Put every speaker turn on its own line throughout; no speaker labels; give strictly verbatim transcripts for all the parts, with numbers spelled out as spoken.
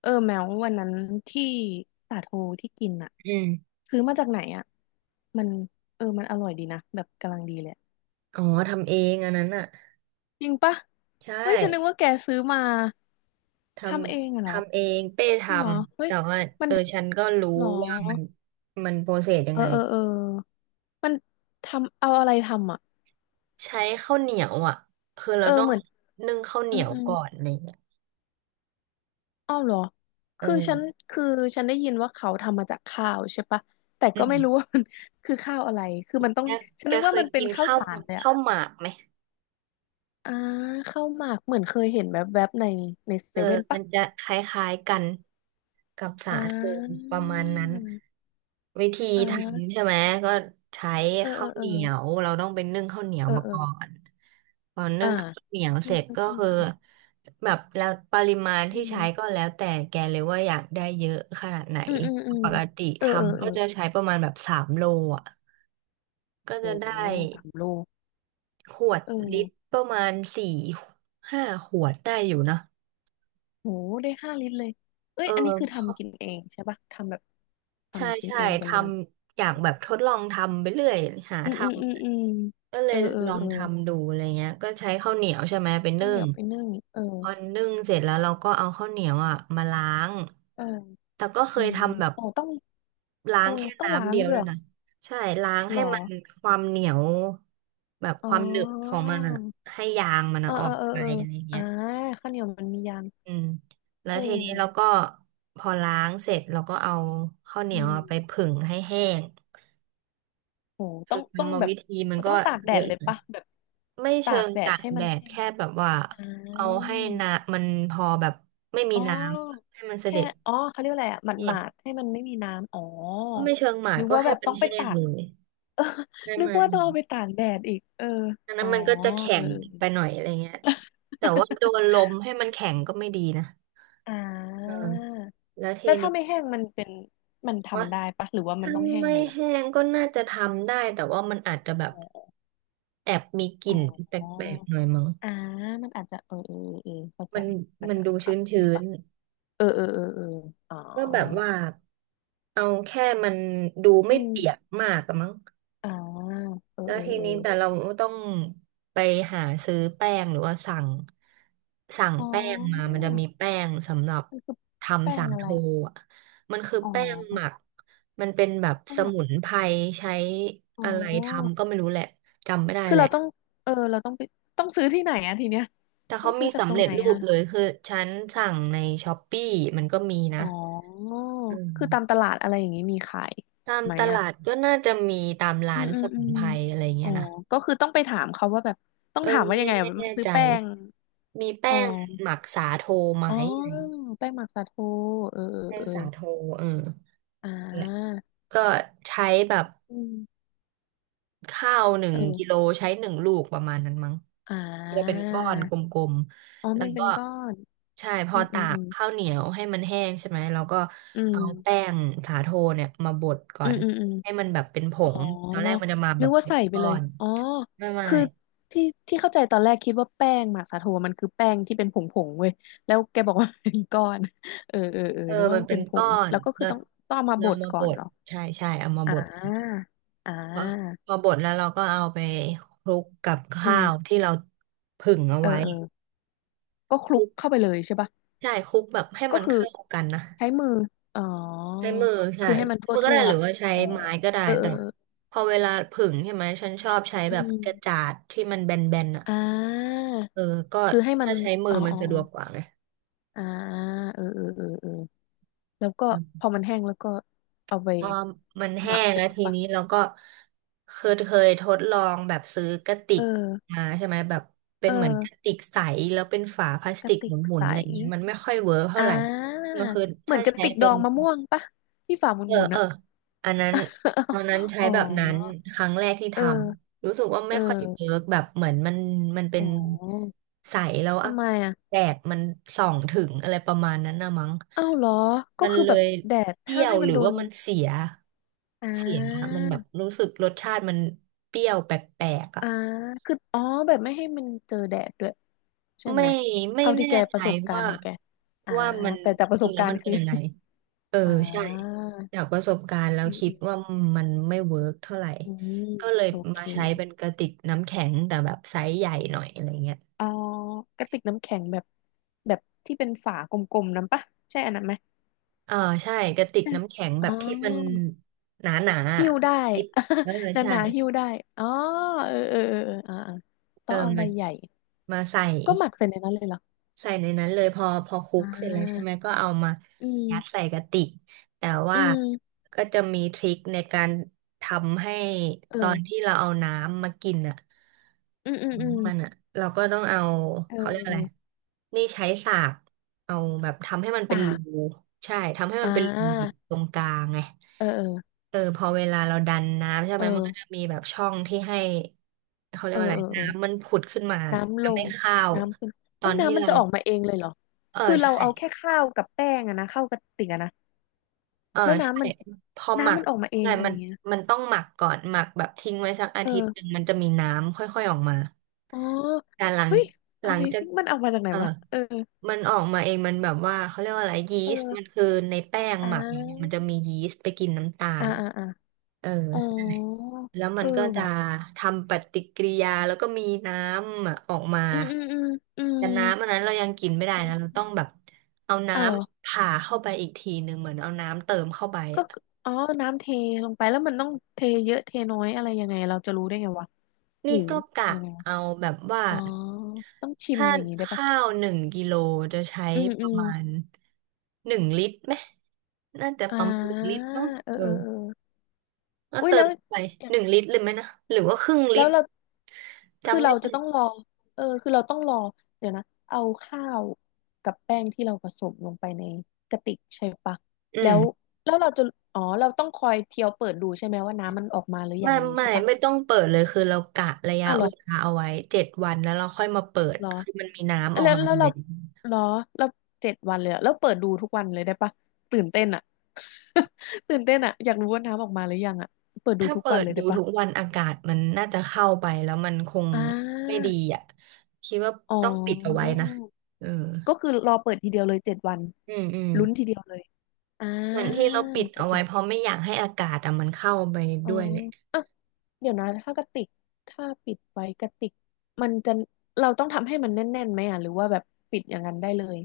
เออแมววันนั้นที่สาโทที่กินอะ
อืม
ซื้อมาจากไหนอะมันเออมันอร่อยดีนะแบบกำลังดีเลยอะ
อ๋อทำเองอันนั้นอ่ะ
จริงปะ
ใช่
เฮ้ยฉันนึกว่าแกซื้อมา
ท
ทำเองอะ
ำ
เหรอ
ทำเองเป้ท
จริงเหรอ
ำ
เฮ้ย
แต่ว่า
มั
เอ
น
อฉันก็รู้
เหรอ
ว่ามันมันโปรเซสยั
เอ
ง
อ
ไง
เออเออมันทำเอาอะไรทำอะ
ใช้ข้าวเหนียวอ่ะ คือเรา
เออ
ต้อง
เหมือน
นึ่งข้าวเห
อื
นี
ม
ยว
อืม
ก่อนอะไรเงี้ย
อ้าวเหรอ
เออ
คือฉันคือฉันได้ยินว่าเขาทำมาจากข้าวใช่ปะแต่
อื
ก็ไม่รู้
ม
ว่ามัน คือข้าวอะไรคือมันต้อง
แก
ฉัน
แก
นึก
เค
ว่า
ย
มันเป็
กิ
น
น
ข้าว
ข้าว
สารเลยอะ
ข้าวหมากไหม
อ่าข้าวหมากเหมือนเคยเห็นแวบๆในใน
เอ
เซ
อ
เว่น
มั
ปะ
นจะคล้ายๆกันกับสา
อ่
โท
า
ประมาณนั้นวิธี
อ่
ทำ
า
ใช่ไหมก็ใช้
เออเอ
ข้า
อ
ว
เอ
เห
อ
นียวเราต้องไปนึ่งข้าวเหนียว
เออ
มา
เออ
ก่อนพอนึ่
อ่า
งข้าวเหนียวเส
นึ่ง
ร็จก็
ข้าวเห
คื
นี
อ
ยว
แบบแล้วปริมาณ
อื
ที่ใช้
ม
ก็แล้วแต่แกเลยว่าอยากได้เยอะขนาดไหน
อืมอืมอืม
ปกติ
เออเออ
ทำ
เอ
ก็
อ
จะใช้ประมาณแบบสามโลอ่ะก็
โห
จะได้
สามโล
ขวด
เ
ลิตร
ออ
ประมาณสี่ห้าขวดได้อยู่นะ
โหได้ห้าลิตรเลยเอ้
เอ
ย
อ
อันนี้คือ
พ
ทำกิ
อ
นเองใช่ปะทำแบบ
ใช่
ทำกิน
ใช่
เองกั
ท
นเลย
ำอยากแบบทดลองทำไปเรื่อยหา
อืม
ท
อืมอืมอืม
ำก็เล
เอ
ย
อเออ
ลอง
เออ
ทำดูอะไรเงี้ยก็ใช้ข้าวเหนียวใช่ไหมเป็น
ข้าว
นึ่
เหนี
ง
ยวไปนึ่งเออ
พอนึ่งเสร็จแล้วเราก็เอาข้าวเหนียวอ่ะมาล้าง
เออ
แต่ก็เค
อื
ย
ม
ทำแบบ
โอ้ต้อง
ล้า
เออ
งแค่
ต้องล้า
น้ำ
ง
เดียว
ด้วย
ด้ว
เห
ยนะใช่ล้าง
ร
ให้
อ
มันความเหนียวแบบ
อ๋
ความหนึบขอ
อ
งมันอะให้ยางมัน
เอ
อะ
อ
ออ
เออ
ก
เออ
ไป
เออ
อะไรเงี้
อ่า
ย
ข้าวเหนียวมันมียาง
อืมแล้
เ
วทีนี้เรา
ออ
ก็พอล้างเสร็จเราก็เอาข้าวเหนี
อื
ยว
ม
อะไปผึ่งให้แห้ง
โหต้
คื
อ
อ
ง
กร
ต้อ
ร
ง
ม
แบบ
วิธีมันก็
ต้องตากแด
เย
ด
อะ
เลย
นะ
ปะแบบ
ไม่
ตา
เชิ
ก
ง
แด
ตา
ด
ก
ให้
แด
มัน
ด
แห้ง
แค่แบบว่า
อ่
เอา
า
ให้น้ำมันพอแบบไม่มี
อ๋
น้
อ
ำให้มันเส
แค่
ด็จ
อ๋อเขาเรียกอะไรอ่ะห
แห้ง
มาดๆให้มันไม่มีน้ำอ๋อ
ไม่เชิงหมาด
นึก
ก็
ว่า
ให้
แบบ
มั
ต้
น
องไป
แห้ง
ตา
เล
ก
ย
เออ
ไม่
นึก
ไม่
ว่าต้องเอาไปตากแดดอีกเออ
อันนั้
อ๋อ
นมันก็จะแข็
เออ
งไป หน่อยอะไรเงี้ยแต่ว่าโดนลมให้มันแข็งก็ไม่ดีนะ
เอออ่
เออ
า
แล้วเท
แล้วถ้า
นี้
ไม่แห้งมันเป็นมัน
ว่า
ทำได้ปะหรือว่ามัน
ถ้า
ต้องแห้ง
ไม่
เลยวะ
แห้งก็น่าจะทำได้แต่ว่ามันอาจจะแบบ
อ๋อ
แอบมีก
อ๋
ลิ่
อ
นแปลกๆหน่อยมั้ง
อ่ามันอาจจะเออเออเออเข้าใจ
มัน
อาจ
มัน
จะ
ดู
เอาปรั
ชื้
บ
นชื้
นี้
น
ปะเออเออเออเอออ๋อ
ก็แบบว่าเอาแค่มันดู
อื
ไม่
ม
เปียกมากอะมั้ง
อ่าเออ
แล้ว
เออ
ที
เออ
นี้แต่เราต้องไปหาซื้อแป้งหรือว่าสั่งสั่ง
อ๋
แป้งมา
อ
มันจะมีแป้งสำหรับ
มันคือแป้
ทำสา
งอะ
โท
ไร
อ่ะมันคือ
อ๋
แป้งหมั
อ
กมันเป็นแบบ
แป้
ส
งหมัก
มุนไพรใช้
อ๋
อะ
อ
ไรทำก็ไม่รู้แหละจำไม่ได้
คือ
แหละ
เราต้องเออเราต้องไปต้องซื้อที่ไหนอะทีเนี้ย
แต่
ต้อ
เขา
งซื้
มี
อจากต
สำ
รง
เร็
ไห
จ
น
รู
อะ
ปเลยคือฉันสั่งในช้อปปี้มันก็มีนะ
อ๋อ
อื
คือตามต
ม
ลาดอะไรอย่างงี้มีขาย
ตาม
ไหม
ต
อะ
ลาดก็น่าจะมีตามร้า
อืม
น
อื
ส
มอื
มุน
ม
ไพรอะไร
อ๋
เงี้
อ
ยนะ
ก็คือต้องไปถามเขาว่าแบบต้อ
เอ
ง
อ
ถามว่ายั
ไม่
งไงอะ
ไม่แน่
มาซื้อ
ใจ
แป้ง
มีแป้
อ๋อ
งหมักสาโทไหม
อ๋อ
อะไรเงี้ย
แป้งหมักสาโทเออ
แป้
เอ
ง
อ
สาโทเออ
เอออ
นั่นแหละ
่า
ก็ใช้แบบ
อืม
ข้าวหนึ่งกิโล
เออ
ใช้หนึ่งลูกประมาณนั้นมั้ง
อ่
จะเป็น
า
ก้อนกลม
อ๋อ
ๆแล้ว
มันเป็
ก็
นก้อน
ใช่พ
อื
อ
มอื
ตา
มอื
ก
ม
ข้าวเหนียวให้มันแห้งใช่ไหมเราก็เอาแป้งสาโทเนี่ยมาบดก่อ
อืม
น
อืมอืมอืม
ให้มันแบบเป็นผ
อ๋อ
งตอนแรกมันจะมา
นึ
แบ
ก
บ
ว่า
เป็น
ใส่ไป
ก้อ
เลย
น
อ๋อ
ไม่ไม่
คือที่ที่เข้าใจตอนแรกคิดว่าแป้งหมักสาโทมันคือแป้งที่เป็นผงผงเว้ยแล้วแกบอกว่าเป็นก้อน เออเออเออ
เออ
นึกว่า
มัน
มัน
เป็
เป็
น
นผ
ก้อ
ง
น
แล้วก็คือ
เรา
ต้องต้องเอามาบ
เรา
ด
มา
ก่
บ
อน
ด
เหรอ
ใช่ใช่เอามา
อ่
บด
าอ
พอ
่า
พอบดแล้วเราก็เอาไปคลุกกับ
อื
ข้าว
ม
ที่เราผึ่งเอา
เออ
ไว้
เออก็ค
ค
ลุ
ลุ
ก
ก
เข้าไปเลยใช่ปะ
ใช่คลุกแบบให้
ก็
มัน
คือ
เข้ากันนะ
ใช้มือ อ๋อ
ใช้มือใช่
คือให้มันทั่
มื
ว
อก็
ทั่
ได้
ว
หรือว่าใช้
อ๋อ
ไม้ก็ได้
เออ
แต่พอเวลาผึ่งใช่ไหมฉันชอบใช้
เออ
แบ
เอ
บ
อ อื
กระจา
ม
ดที่มันแบนๆอ่ะ
อ่า
เออก็
คือให้มัน
ถ้าใช้มื
อ๋
อ
อ
มัน
อ๋อ
สะด
อ๋
วกก
อ
ว่าไง
อ่าเออเออเออเออแล้วก็พอมันแห้งแล้วก็เอาไป
พอมัน
ห
แห้
มัก
ง
เล
แล้ว
ย
ที
ปะ
นี้เราก็คือเคยทดลองแบบซื้อกระติ
เอ
ก
อ
มาใช่ไหมแบบเป็
เอ
น
อ
เหมือนกระติกใสแล้วเป็นฝาพลาส
ก
ติ
ระ
กห
ติ
ม
ก
ุน
ใส
ๆอะไรเงี้ยมันไม่ค่อยเวิร์กเท่า
อ่
ไหร่
า
ก็คือ
เหมื
ถ้า
อนกระ
ใช้
ติกด
เป็
อ
น
งมะม่วงปะที่ฝาห
เออ
มุนๆ
เออ
อ่ะ
อันนั้นตอนนั้น ใช้
อ๋อ
แบบนั้นครั้งแรกที่
เ
ท
ออ
ำรู้สึกว่า
เอ
ไม่ค่อยเวิ
อ
ร์กแบบเหมือนมันมันเป็
อ๋
น
อ
ใสแล้วอะ
ทำไมอ่ะ
แดดมันส่องถึงอะไรประมาณนั้นนะมั้ง
อ้าวเหรอก็
มัน
คือ
เล
แบบ
ย
แดด
เปรี้
ห้า
ย
ม
ว
ให้
ห
มัน
รือ
โด
ว่า
น
มันเสีย
อ่
เสียอะ
า
มันแบบรู้สึกรสชาติมันเปรี้ยวแปลกๆอ่ะ
อ่าคืออ๋อแบบไม่ให้มันเจอแดดด้วยใช่
ไม่
ไหม
ไม่
เท่าที่
แน่
แกป
ใจ
ระสบการ
ว่า
ณ์ของแกอ่า
ว่ามัน
แต่จากประ
จ
ส
ริง
บ
แล้ว
การ
มัน
ณ์
เป็น
คือ
ยังไง เออ
อ่า
ใช่จากประสบการณ์แล้ว
อืม
คิ
อื
ด
ม
ว่ามันไม่เวิร์กเท่าไหร่
อืม
ก็เลย
โอเค
มาใช้เป็นกระติกน้ำแข็งแต่แบบไซส์ใหญ่หน่อยอะไรเงี้ย
เอ่อกระติกน้ำแข็งแบบแบบที่เป็นฝากลมๆนั้นปะ ใช่อันนั้นไหม
เออใช่กระติก
ใช่
น้ำแข็ง
อ๋
แบ
อ
บที่มันหนาๆอะ
หิ้วได้
คิดเออ
ห
ใช่
นาๆหิ้วได้อ๋อเออเออเออเอออ่าอ่า
เอ
ต้
อ
องเอาใบ
มา
ใหญ่
มาใส่
ก็หมักใส่ในนั้นเลยเหรอ
ใส่ในนั้นเลยพอพอคลุ
อ่
กเสร็จแล้วใช่
า
ไหมก็เอามา
อืม
ยัดใส่กะติกแต่
อื
ว่า
ม
ก็จะมีทริคในการทำให้
เอ
ต
อ
อนที่เราเอาน้ำมากินอ่ะ
อืมอืมอืม
น้ำมันอ่ะเราก็ต้องเอา
เอ
เขาเรียกอะไร
อ
นี่ใช้สากเอาแบบทำให้มันเป็
สา
นรู
ก
ใช่ทำให้
อ่
มันเป็นรู
า
ตรงกลางไง
เออเออ
เออพอเวลาเราดันน้ำใช่ไห
เอ
มมันก็จะ
อ
มีแบบช่องที่ให้เขาเรีย
เอ
ก
อ
ว่าอะไร
เอ
น้ำ
อ
มันผุดขึ้นมา
น้ำล
ทำ
ง
ให้ข้าว
น้ำขึ้น
ตอ
เฮ้ย
นที่
น้ำมัน
เรา
จะออกมาเองเลยเหรอ
เออ
คือเรา
ใช่
เอาแค่ข้าวกับแป้งอะนะเข้ากระติกอะนะ
เออ
แล้ว
ใช่
น้ำมัน
พอหมั
น้ำ
ก
มันออกมาเอ
ใช่
งอะไร
มัน
เงี้ย
มันต้องหมักก่อนหมักแบบทิ้งไว้สักอาทิตย์หนึ่ง
เออ
มันจะมีน้ำค่อยๆออกมา
อ๋อ
แต่หลัง
เฮ้ย
หลังจาก
Amazing มันเอามาจากไหน
เออ
วะเออ
มันออกมาเองมันแบบว่าเขาเรียกว่าอะไรยีสต์มัน
เออ
คือในแป้ง
อ่
หมักเนี่ยมัน
า
จะมียีสต์ไปกินน้ำตา
อ่า
ล
อ่าอ่า
เออ
อ๋อ
แล้วมั
เออ
นก็จะ
ว่ะ
ทำปฏิกิริยาแล้วก็มีน้ำอะออกมา
อืมอืมอืมอื
แต่น้ำอั
ม
นนั้นเรายังกินไม่ได้นะเราต้องแบบเอาน้
อ๋อ
ำผ่าเข้าไปอีกทีหนึ่งเหมือนเอาน้ำเติมเข้าไป
ก็
อ่ะ
คืออ๋อน้ำเทลงไปแล้วมันต้องเทเยอะเทน้อยอะไรยังไงเราจะรู้ได้ไงวะห
นี่
รือ
ก็กะ
ยังไงวะ
เอาแบบว่า
อ๋อต้องชิม
ถ้า
อย่างนี้
ข
ได้ปะ
้าวหนึ่งกิโลจะใช้
อืม
ป
อื
ระ
ม
มาณหนึ่งลิตรไหมน่าจะ
อ่
ประมาณหนึ่ง
า
ลิตรเนาะ
เออ
เออ
เออเออ
ก็
อุ้ย
เติ
แล้
ม
ว
ไปหนึ่งลิตรเลยไหมนะหรือว่าครึ่งลิ
แล้ว
ตร
เราคือ
จำไม่
เรา
ได้
จะต้องรอเออคือเราต้องรอเดี๋ยวนะเอาข้าวกับแป้งที่เราผสมลงไปในกระติกใช่ปะ
อื
แล้
ม
วแล้วเราจะอ๋อเราต้องคอยเทียวเปิดดูใช่ไหมว่าน้ำมันออกมาหรือยั
ไม่
งนี้
ไม่
ใช่ปะ
ไม่ต้องเปิดเลยคือเรากะระยะ
อ้าวเหร
เว
อ
ลาเอาไว้เจ็ดวันแล้วเราค่อยมาเปิด
เหรอ
คือมันมีน้ำออก
แล้ว
มา
แล้
อ
ว
ยู่
เรา
แล้ว
เหรอเราเจ็ดวันเลยอะแล้วเปิดดูทุกวันเลยได้ปะตื่นเต้นอ่ะ ตื่นเต้นอ่ะอยากรู้ว่าน้ำออกมาหรือยังอ่ะเปิดดู
ถ้า
ทุก
เปิ
วัน
ด
เลย
ดู
ได้ปะ
ทุกวันอากาศมันน่าจะเข้าไปแล้วมันคง
อ่
ไม่
า
ดีอ่ะคิดว่า
อ๋อ
ต้องปิดเอาไว้นะเออ
ก็คือรอเปิดทีเดียวเลยเจ็ดวัน
อืมอืม
ลุ้นทีเดียวเลยอ่า
เหมือนที่เราปิด
โอ
เอาไว้เพ
เค
ราะไม่อยากให้อากาศอ่ะมันเข้าไป
อ๋อ
ด้วยเลย
อ่ะเดี๋ยวนะถ้ากระติกถ้าปิดไว้กระติกมันจะเราต้องทำให้มันแน่นๆไหมอ่ะหรือว่าแบบปิดอย่างนั้นได้เลย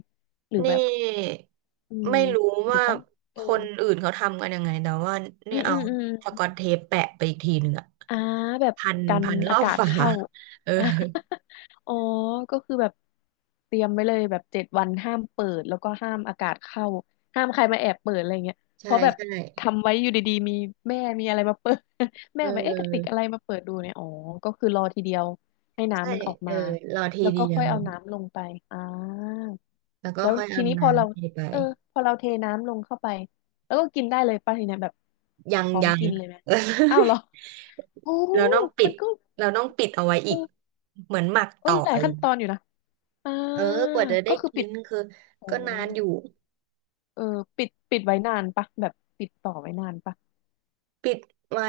หรือ
นี
แบบ
่
อืม
ไม่รู้
หรือ
ว่า
ต้องเอ
ค
อ
นอื่นเขาทำกันยังไงแต่ว่า
อื
นี่
มอื
เอา
มอืม
สกอตเทปแปะไปอีกทีหนึ่งอะ
อ่าแบบ
พัน
กัน
พันร
อา
อบ
กาศ
ฝา
เข้า
เออ
อ่า อ๋อก็คือแบบเตรียมไว้เลยแบบเจ็ดวันห้ามเปิดแล้วก็ห้ามอากาศเข้าห้ามใครมาแอบเปิดอะไรเงี้ยเพ
ใช่
ราะแบบ
ใช่
ทำไว้อยู่ดีๆมีแม่มีอะไรมาเปิด แม่แบบเอ๊ะกระติก
เออ
อะไรมาเปิดดูเนี่ยอ๋อก็คือรอทีเดียวให้
ใช่
น้ำมันออก
เออ
มา
รอที
แล้ว
เดี
ก็
ย
ค่อย
ว
เอาน้ำลงไปอ่า
แล้วก็
แล้ว
ค่อย
ที
เอา
นี้พอเรา
น้ำเทไป
เออพอเราเทน้ำลงเข้าไปแล้วก็กินได้เลยป่ะทีเนี้ยแบบ
ยัง
พร้อม
ยัง
กินเลยไหมอ้าวเหรอ โอ้
เราต้องปิ
มั
ด
นก็
เราต้องปิดเอาไว้อีก
เออ
เหมือนหมัก
โอ้
ต่
ย
อ
หลา
อะ
ย
ไรอ
ขั้น
ย่าง
ต
เงี้
อ
ย
นอยู่นะอ่า
เออกว่าจะได้
ก็คือ
กิ
ปิด
นคือ
โอ้
ก็นานอยู่
เออปิดปิดไว้นานปะแบบปิดต่อไว้นานปะ
ปิดไว้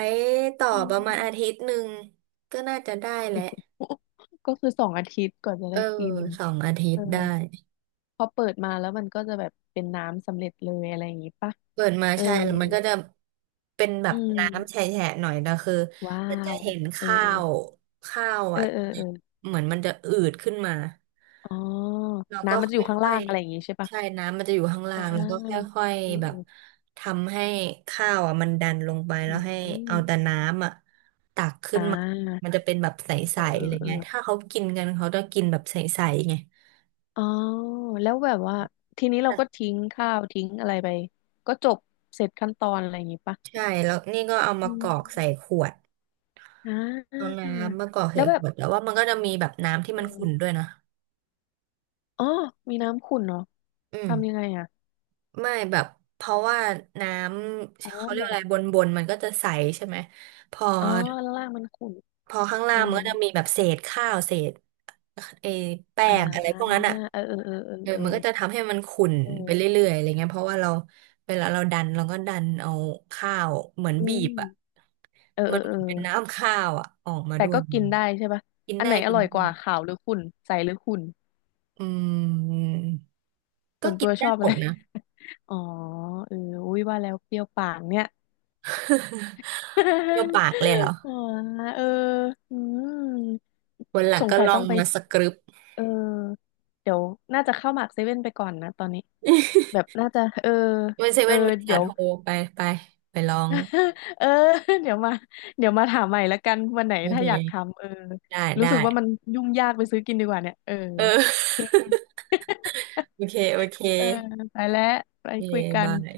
ต่อ
อื
ประมาณอาทิ
ม
ตย์หนึ่งก็น่าจะได้แหละ
ก็คือสองอาทิตย์ก่อนจะ
เออ
ได้กิน
สองอาทิต
เออ
ย์ได้
พอเปิดมาแล้วมันก็จะแบบเป็นน้ำสำเร็จเลยอะไรอย่างงี้ปะ
เปิดมา
เออ
ใช่แล้วมันก็จะเป็นแบ
อื
บ
ม
น้ำแฉะๆหน่อยนะคือ
ว้า
มันจะ
ว
เห็น
เออ
ข้าวข้าว
เออ
อ่ะ
เออเออเออ
เหมือนมันจะอืดขึ้นมา
อ๋อ
แล้วก็
น้ำมัน
ค
จะอยู่ข้าง
่อ
ล่า
ย
งอะไรอย่างงี้ใช่
ๆ
ปะ
ใช่น้ำมันจะอยู่ข้างล่า
อ่
งแล้วก็ค
า
่อย
เออ
ๆแบ
เอ
บ
อ
ทำให้ข้าวอ่ะมันดันลงไปแล้
อื
วให้
ม
เอาแต่น้ำอ่ะตักขึ้
อ่
นมา
า
มันจะเป็นแบบใสๆอะไรเงี้ยถ้าเขากินกันเขาจะกินแบบใสๆไง
อ๋อแล้วแบบว่าทีนี้เราก็
แต่
ทิ้งข้าวทิ้งอะไรไปก็จบเสร็จขั้นตอนอะไรอย่างงี้ปะ
ใช่แล้วนี่ก็เอา
อื
มากรอกใส่
ม
ขวด
อ่
เอา
า
น้ำมากรอก
แล้
ใส่
วแบ
ข
บ
วดแล้วว่ามันก็จะมีแบบน้ำที่
เอ
มันขุ่นด้
อ
วยนะ
อ๋อมีน้ำขุ่นเหรอ
อื
ทำยังไง
ม
อ่ะ
ไม่แบบเพราะว่าน้ำ
อ๋อ
เขาเรีย
แบ
กอะ
บ
ไรบนบนมันก็จะใสใช่ไหมพอ
อ๋อลวล่างมันขุ่น
พอข้าง
เอ
ล่า
อ
งมันก็จะมีแบบเศษข้าวเศษเออแป้
อ่า
งอะไรพวกนั้นอ่ะ
เออเออเออเออ
เออ
เออ
มันก็จะทำให้มันขุ่น
เอ
ไป
อ
เรื่อยๆอะไรเงี้ยเพราะว่าเราเวลาเราดันเราก็ดันเอาข้าวเหมือน
อื
บี
ม
บอ่ะ
เออเอ
มัน
อเอ
เหมื
อ
อนเป็นน้ำข้าวอ่ะออกมา
แต่
ด้ว
ก็
ย
กินได้ใช่ปะ
กิน
อันไห
ได้
นอ
กิน
ร่อย
ได้
กว่าขาวหรือขุ่นใสหรือขุ่น
อืม
ส่
ก็
วน
กิ
ตั
น
วช
ได้
อบ
หม
อะไร
ดนะ
อ๋อเอออุ้ยว่าแล้วเปรี้ยวปากเนี่ย
เดียวปากเลยเหรอ
อ๋อเอออืม
วันหลั
ส
ง
ง
ก็
สัย
ลอ
ต้อ
ง
งไป
มาสกรึป
เออเดี๋ยวน่าจะเข้าหมากเซเว่นไปก่อนนะตอนนี้แบบน่าจะเออ
วันเซ
เออ
เว่นมี
เดี๋
สา
ยว
โทรไปไปไปลอง
เออเดี๋ยวมาเดี๋ยวมาถามใหม่ละกันวันไหน
โอ
ถ้าอยาก
เค
ทำเออ
ได้
รู้
ได้
สึกว่ามันยุ่งยากไปซื้อกินดีกว่าเนี่ยเออ
เออ
โอเค
โอเคโอเค
เออไปแล้วไป
โอเค
คุยกัน
บา
โอ
ย
เค